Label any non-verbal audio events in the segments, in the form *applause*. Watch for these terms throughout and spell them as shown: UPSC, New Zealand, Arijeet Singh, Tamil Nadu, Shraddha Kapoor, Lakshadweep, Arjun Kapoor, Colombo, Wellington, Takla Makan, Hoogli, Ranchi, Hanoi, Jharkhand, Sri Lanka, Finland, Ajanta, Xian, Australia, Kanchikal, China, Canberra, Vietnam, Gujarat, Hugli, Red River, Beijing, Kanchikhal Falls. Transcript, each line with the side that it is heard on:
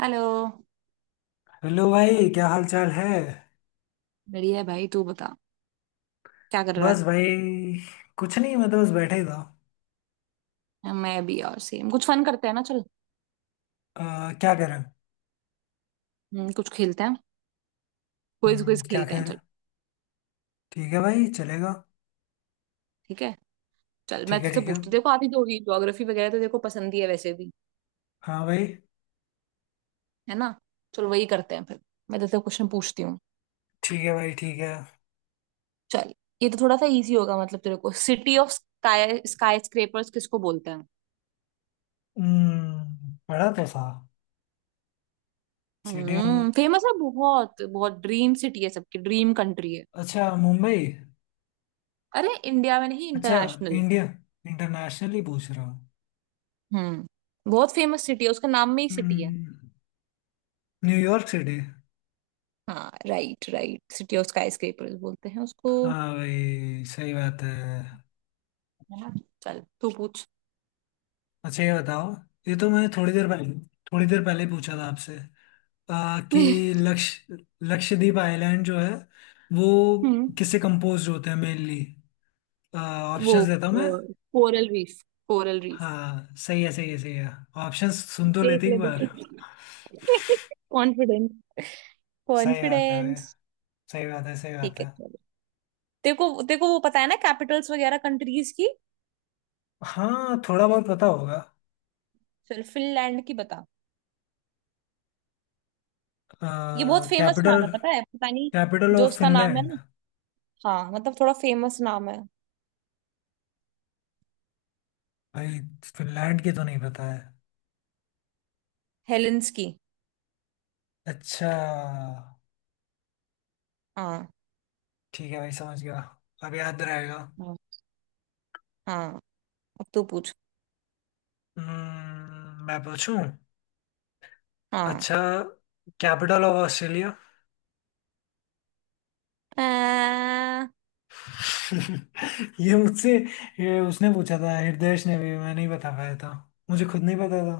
right: Hello.
left: Hello भाई, क्या हाल चाल है।
right: बढ़िया है भाई, तू बता क्या कर रहा है।
left: बस भाई, कुछ नहीं, मैं तो बस बैठे ही था।
right: मैं भी, और सेम कुछ फन करते हैं ना, चल।
left: अ, क्या करें।
right: कुछ खेलते हैं। क्विज क्विज
left: क्या
right: खेलते हैं,
left: खैर।
right: चल।
left: ठीक है भाई, चलेगा।
right: ठीक है, चल मैं
left: ठीक है,
right: तुझसे
left: ठीक है।
right: पूछती हूँ। देखो, आती तो होगी ज्योग्राफी वगैरह, तो देखो पसंद ही है वैसे भी,
left: हाँ भाई।
right: है ना। चल वही करते हैं फिर, मैं तुझसे क्वेश्चन पूछती हूँ।
left: ठीक है भाई, ठीक है।
right: चल, ये तो थोड़ा सा इजी होगा। मतलब तेरे को city of sky skyscrapers किसको बोलते हैं।
left: पढ़ा तो था। सिटी ऑफ,
right: फेमस है बहुत बहुत, ड्रीम सिटी है, सबकी ड्रीम कंट्री है।
left: अच्छा मुंबई।
right: अरे इंडिया में नहीं,
left: अच्छा।
right: इंटरनेशनल।
left: इंडिया, इंटरनेशनल ही पूछ रहा हूँ।
right: बहुत फेमस सिटी है, उसका नाम में ही सिटी है।
left: हम्म, न्यूयॉर्क सिटी।
right: हाँ right right, city of skyscrapers बोलते हैं उसको,
left: हाँ भाई, सही बात है।
right: है ना। चल तू पूछ।
left: अच्छा ये बताओ, ये तो मैं थोड़ी देर पहले ही पूछा था आपसे। आ,
right: *laughs*
left: कि लक्ष लक्षद्वीप आइलैंड जो है वो
right: हम्म
left: किससे कंपोज होते हैं मेनली।
right: वो
left: ऑप्शंस देता हूँ मैं।
right: Coral reef, coral reef.
left: हाँ सही है, सही है, सही है। ऑप्शंस सुन तो
right: देख
left: लेते
right: ले
left: एक
right: बेटा।
left: बार।
right: *laughs* कॉन्फिडेंस
left: सही आता है।
right: कॉन्फिडेंस।
left: सही बात है, सही बात
right: ठीक है,
left: है।
right: चलो। तेरे को वो पता है ना, कैपिटल्स वगैरह कंट्रीज की।
left: हाँ थोड़ा बहुत पता होगा।
right: चल फिनलैंड की बता। ये बहुत फेमस
left: कैपिटल
right: नाम है, पता है पता नहीं।
left: कैपिटल
right: जो
left: ऑफ
right: उसका नाम है
left: फिनलैंड।
right: ना, हाँ मतलब थोड़ा फेमस नाम है।
left: भाई फिनलैंड की तो नहीं पता है।
right: हेलेंस की।
left: अच्छा।
right: हाँ
left: ठीक है भाई, समझ गया। अब याद रहेगा।
right: हाँ हाँ, अब तू पूछ।
left: मैं पूछूं।
right: हाँ।
left: अच्छा, कैपिटल ऑफ ऑस्ट्रेलिया। *laughs* ये मुझसे, ये उसने पूछा था, हृदयेश ने भी, मैं नहीं बता पाया था। मुझे खुद नहीं पता था।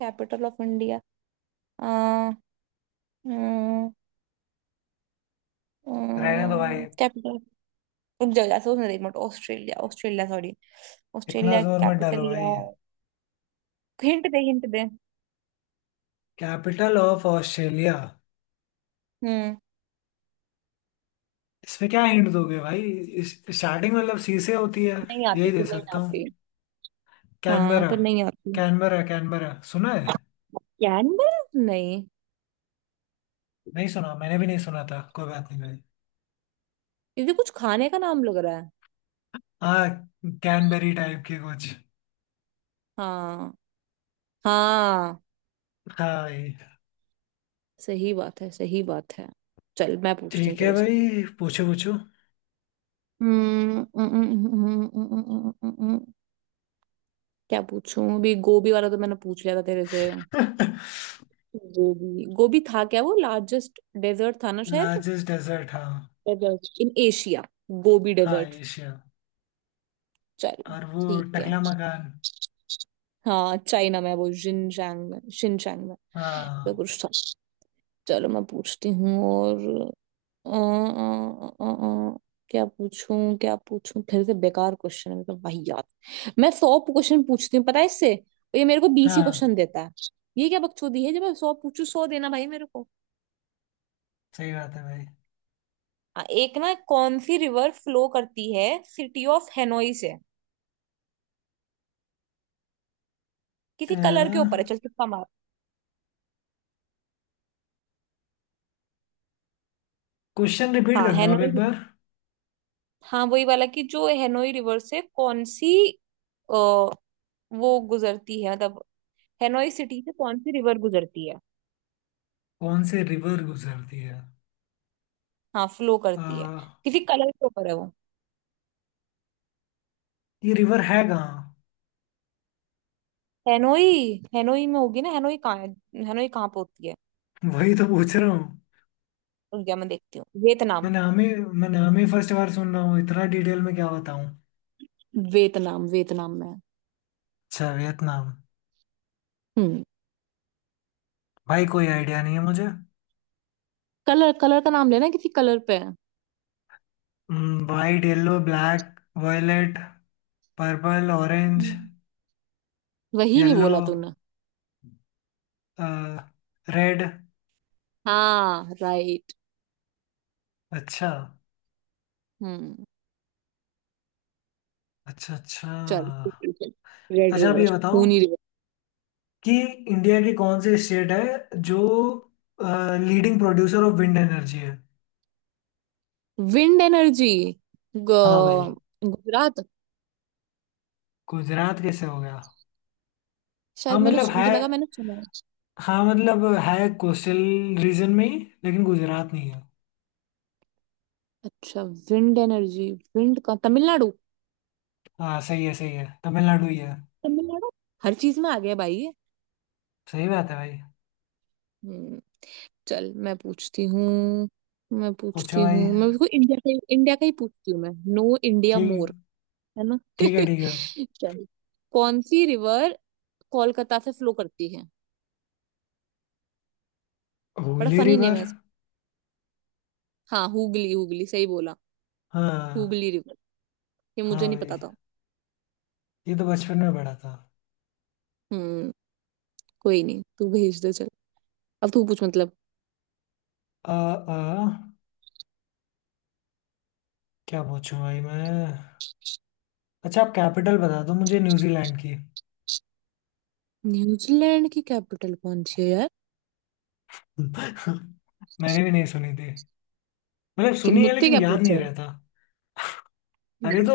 right: Capital of India?
left: रहने दो भाई।
right: कैपिटल, रुक जाओ यार सोचने दे मत। Australia Australia, sorry.
left: इतना
right: ऑस्ट्रेलिया
left: जोर मत डालो
right: कैपिटल या।
left: भाई।
right: हिंट दे, हिंट दे।
left: Capital of Australia.
right: हम्म
left: इसमें क्या हिंट दोगे भाई। इस स्टार्टिंग मतलब सी से होती है।
right: नहीं आती,
left: यही दे
right: फिर नहीं
left: सकता हूँ।
right: आती। हाँ
left: कैनबरा।
right: पर नहीं आती।
left: कैनबरा, कैनबरा सुना है।
right: कैनबरा? नहीं।
left: नहीं सुना, मैंने भी नहीं सुना था, कोई बात नहीं भाई।
right: क्योंकि कुछ खाने का नाम लग रहा है।
left: हाँ। कैनबेरी टाइप के कुछ।
right: हाँ। हाँ
left: हाँ भाई।
right: सही बात है, सही बात है। चल मैं पूछती हूँ
left: ठीक है
right: तेरे से।
left: भाई, पूछो पूछो।
right: हम्म, हम्म, हम्म, हम्म, हम्म, हम्म, हम्म, हम्म, हम्म, क्या पूछूं? अभी गोभी वाला तो मैंने पूछ लिया था तेरे से।
left: *laughs*
right: गोबी, गोबी था क्या वो? लार्जेस्ट डेजर्ट था ना शायद।
left: लार्जेस्ट डेजर्ट, हाँ।
right: डेजर्ट इन एशिया, गोबी
left: हाँ
right: डेजर्ट।
left: एशिया।
right: चलो,
left: और वो
right: ठीक है।
left: टकला मकान।
right: हाँ चाइना में, वो जिनचैंग में, शिनचैंग में तो
left: हाँ।
right: कुछ था। चलो मैं पूछती हूँ और। अ, अ, अ, अ, अ, क्या पूछूं क्या पूछूं? फिर से बेकार क्वेश्चन है, मतलब वही याद। मैं 100 क्वेश्चन पूछती हूँ पता है इससे, और ये मेरे को 20 ही
left: हाँ
right: क्वेश्चन देता है। ये क्या बकचोदी है, जब मैं 100 पूछू, 100 देना भाई मेरे को।
left: सही बात है भाई।
right: एक ना, कौन सी रिवर फ्लो करती है सिटी ऑफ हेनोई से? किसी कलर के ऊपर है, चल तुक्का मार।
left: क्वेश्चन रिपीट
right: हाँ,
left: करना आप
right: हेनोई
left: एक
right: river।
left: बार।
right: हाँ वही वाला, कि जो हेनोई रिवर से कौन सी अ, वो गुजरती है, मतलब हेनोई सिटी से कौन सी रिवर गुजरती है।
left: कौन से रिवर गुजरती है?
right: हाँ फ्लो
left: अ,
right: करती है। किसी कलर के ऊपर है वो।
left: ये रिवर है कहाँ?
right: हेनोई। हेनोई में होगी ना, हेनोई कहाँ है? हेनोई कहाँ पे होती है?
left: वही तो पूछ रहा हूँ।
right: रुक जा, मैं देखती हूँ।
left: मैं
right: वियतनाम,
left: नाम ही मैं नाम ही फर्स्ट बार सुन रहा हूँ, इतना डिटेल में क्या बताऊँ।
right: वियतनाम, वियतनाम में है।
left: अच्छा, वियतनाम।
right: हम्म।
left: भाई कोई आइडिया नहीं है मुझे।
right: कलर, कलर का नाम लेना, किसी कलर पे है।
left: White, yellow, black, violet, purple, orange.
right: हम्म। वही नहीं
left: येलो,
right: बोला तूने?
left: रेड।
right: हाँ राइट।
left: अच्छा।
right: हम्म।
left: अच्छा, अच्छा।
right: चल, रेड
left: अच्छा आप ये
right: रिवर,
left: बताओ
right: खूनी रिवर।
left: कि इंडिया की कौन सी स्टेट है जो leading producer of wind energy है।
right: विंड एनर्जी,
left: हाँ भाई।
right: गुजरात।
left: गुजरात कैसे हो गया? हाँ
right: शायद मैंने
left: मतलब है
right: मुझे लगा मैंने सुना है।
left: हाँ मतलब है कोस्टल रीजन में ही, लेकिन गुजरात नहीं है।
right: अच्छा, विंड एनर्जी, विंड का तमिलनाडु।
left: हाँ सही है, सही है, तमिलनाडु ही है।
right: तमिलनाडु हर चीज में आ गया भाई ये।
left: सही बात है भाई।
right: हम्म। चल, मैं पूछती हूँ मैं
left: पूछो
right: पूछती हूँ
left: भाई।
right: मैं बिल्कुल इंडिया का ही पूछती हूँ, मैं नो इंडिया
left: ठीक,
right: मोर। है ना।
left: ठीक है, ठीक है।
right: *laughs* चल, कौन सी रिवर कोलकाता से फ्लो करती है? बड़ा
left: हुगली
right: फनी नेम
left: रिवर।
right: है। हाँ, हुगली हुगली सही बोला,
left: हाँ।
right: हुगली रिवर। ये मुझे
left: हाँ
right: नहीं
left: भाई,
right: पता था।
left: ये तो बचपन में पढ़ा था।
right: हम्म। कोई नहीं, तू भेज दे, चल। अब तू पूछ मतलब।
left: आ, आ, क्या पूछूं भाई मैं। अच्छा आप कैपिटल बता दो मुझे न्यूजीलैंड की।
right: न्यूजीलैंड की कैपिटल कौन सी है यार?
left: *laughs* मैंने भी नहीं सुनी थी। मतलब
right: तू
left: सुनी है
right: मुझसे
left: लेकिन
right: क्या
left: याद
right: पूछ
left: नहीं
right: रहा है।
left: रहता। अरे
right: हम्म।
left: तो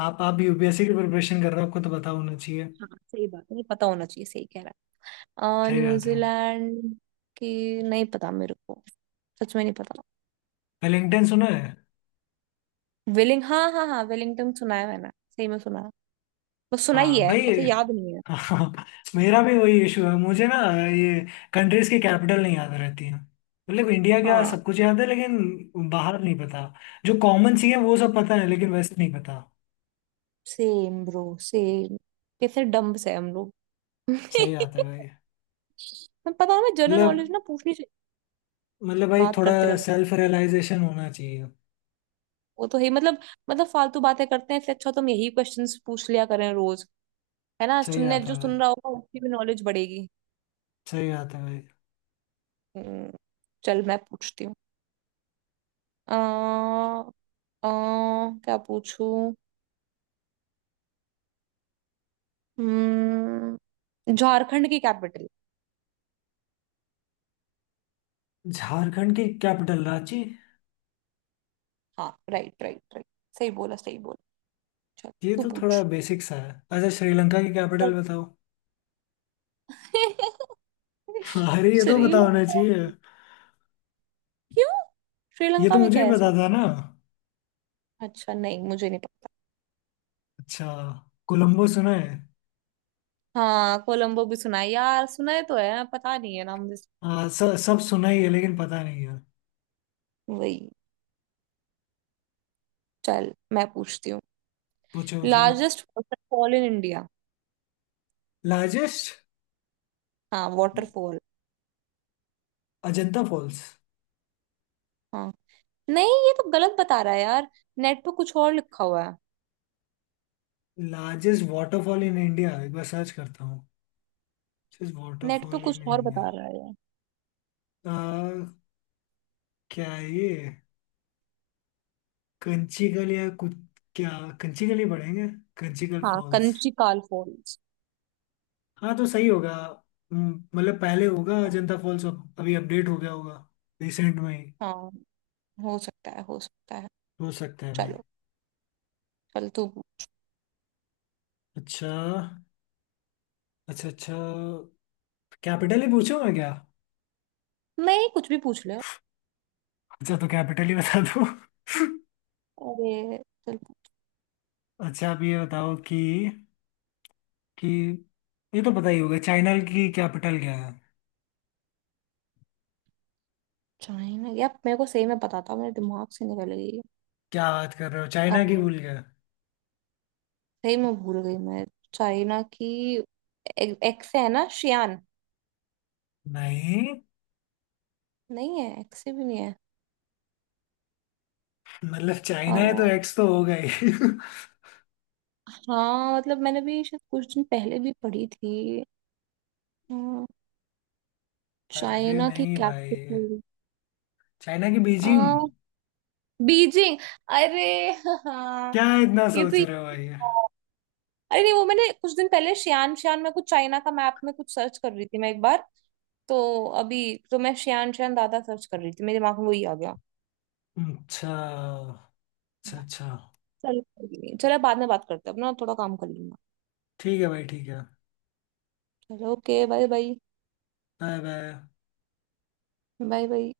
left: आप यूपीएससी की प्रिपरेशन कर रहे हो, आपको तो पता होना चाहिए।
right: हाँ सही बात है, ये पता होना चाहिए, सही कह रहा है।
left: सही बात है।
right: न्यूजीलैंड की नहीं पता मेरे को, सच में नहीं पता।
left: वेलिंगटन सुना है।
right: वेलिंग हाँ हाँ हाँ, वेलिंगटन सुना है, मैंने सही में सुना है। बस सुना ही
left: हाँ
right: है,
left: भाई। *laughs*
right: ऐसे याद नहीं है।
left: हाँ, मेरा भी वही इशू है, मुझे ना ये कंट्रीज की कैपिटल नहीं याद रहती है। मतलब इंडिया का
right: हाँ,
left: सब कुछ याद है लेकिन बाहर नहीं पता। जो कॉमन सी है वो सब पता है, लेकिन वैसे नहीं पता।
right: Same bro, same. कैसे डम्ब से हम लोग।
left: सही बात है
right: *laughs*
left: भाई।
right: मैं पता है, हमें जनरल
left: मतलब,
right: नॉलेज ना पूछनी चाहिए,
left: भाई
right: बात
left: थोड़ा
right: करते रहना।
left: सेल्फ रियलाइजेशन होना चाहिए।
right: वो तो है ही, मतलब फालतू बातें करते हैं, इससे अच्छा तुम यही क्वेश्चंस पूछ लिया करें रोज, है ना।
left: सही
right: सुनने
left: बात है
right: जो
left: भाई।
right: सुन रहा होगा उसकी भी नॉलेज बढ़ेगी।
left: सही बात है भाई।
right: हम्म, चल मैं पूछती हूँ। आ, आ, क्या पूछूं? झारखंड की कैपिटल।
left: झारखंड की कैपिटल रांची।
right: हाँ राइट राइट राइट, सही बोला सही बोला। चल
left: ये
right: तू
left: तो
right: पूछ।
left: थोड़ा बेसिक सा है, अच्छा श्रीलंका की कैपिटल बताओ।
right: *laughs*
left: *laughs* अरे ये तो पता होना
right: श्रीलंका?
left: चाहिए।
right: क्यों,
left: ये
right: श्रीलंका
left: तो
right: में क्या
left: मुझे ही
right: है ऐसा?
left: पता था ना।
right: अच्छा, नहीं मुझे नहीं।
left: अच्छा। कोलंबो सुना है।
right: हाँ कोलंबो भी सुना है यार, सुना है तो है, पता नहीं है नाम।
left: हाँ, सब सुना ही है लेकिन पता नहीं है।
right: वही। चल मैं पूछती हूँ।
left: पूछो पूछो।
right: Largest waterfall in India.
left: Largest,
right: हाँ वाटरफॉल।
left: अजंता फॉल्स।
right: हाँ। नहीं ये तो गलत बता रहा है यार, नेट पे कुछ और लिखा हुआ है।
left: लार्जेस्ट वाटरफॉल इन इंडिया एक बार सर्च करता हूँ।
right: नेट पे
left: वाटरफॉल
right: कुछ
left: इन
right: और बता
left: इंडिया।
right: रहा है ये।
left: क्या है ये, कंचीकल या कुछ। क्या? कंचीकल ही पढ़ेंगे। कंचीकल
right: हाँ,
left: फॉल्स।
right: कंचिकाल फॉल्स।
left: हाँ तो सही होगा। मतलब पहले होगा
right: हाँ,
left: अजंता फॉल्स, अब अभी अपडेट हो गया होगा रिसेंट में ही।
right: हाँ, हो सकता है, हो सकता है।
left: हो सकता है भाई।
right: चलो। चल तू पूछ।
left: अच्छा, अच्छा, अच्छा। कैपिटल ही पूछूं मैं क्या?
right: नहीं, कुछ भी पूछ ले।
left: अच्छा तो कैपिटल ही बता दो। *laughs*
right: अरे, चल।
left: अच्छा आप ये बताओ कि ये तो पता ही होगा, चाइना की कैपिटल क्या है?
right: चाइना, यार मेरे को सही में पता था, मेरे दिमाग से निकल
left: क्या बात कर रहे हो, चाइना की
right: गई,
left: भूल गए?
right: सही में भूल गई मैं। चाइना की एक से है ना, शियान।
left: नहीं।
right: नहीं है, एक से भी नहीं है।
left: मतलब
right: आ,
left: चाइना है तो एक्स तो होगा ही। *laughs*
right: हाँ मतलब मैंने भी शायद कुछ दिन पहले भी पढ़ी थी। अ,
left: अरे
right: चाइना की
left: नहीं भाई।
right: कैपिटल।
left: चाइना की बीजिंग।
right: आ, बीजिंग। अरे, हाँ।
left: क्या इतना
right: ये तो,
left: सोच रहे हो भाई?
right: अरे नहीं वो मैंने कुछ दिन पहले शियान, शियान में कुछ चाइना का मैप में कुछ सर्च कर रही थी मैं एक बार। तो अभी तो मैं शियान शियान दादा सर्च कर रही थी, मेरे दिमाग में वही आ गया।
left: अच्छा, अच्छा, अच्छा।
right: चल, चलो बाद में बात करते हैं, अपना थोड़ा काम कर लेंगे।
left: ठीक है भाई, ठीक है।
right: चलो okay, bye bye.
left: Bye bye.
right: Bye bye.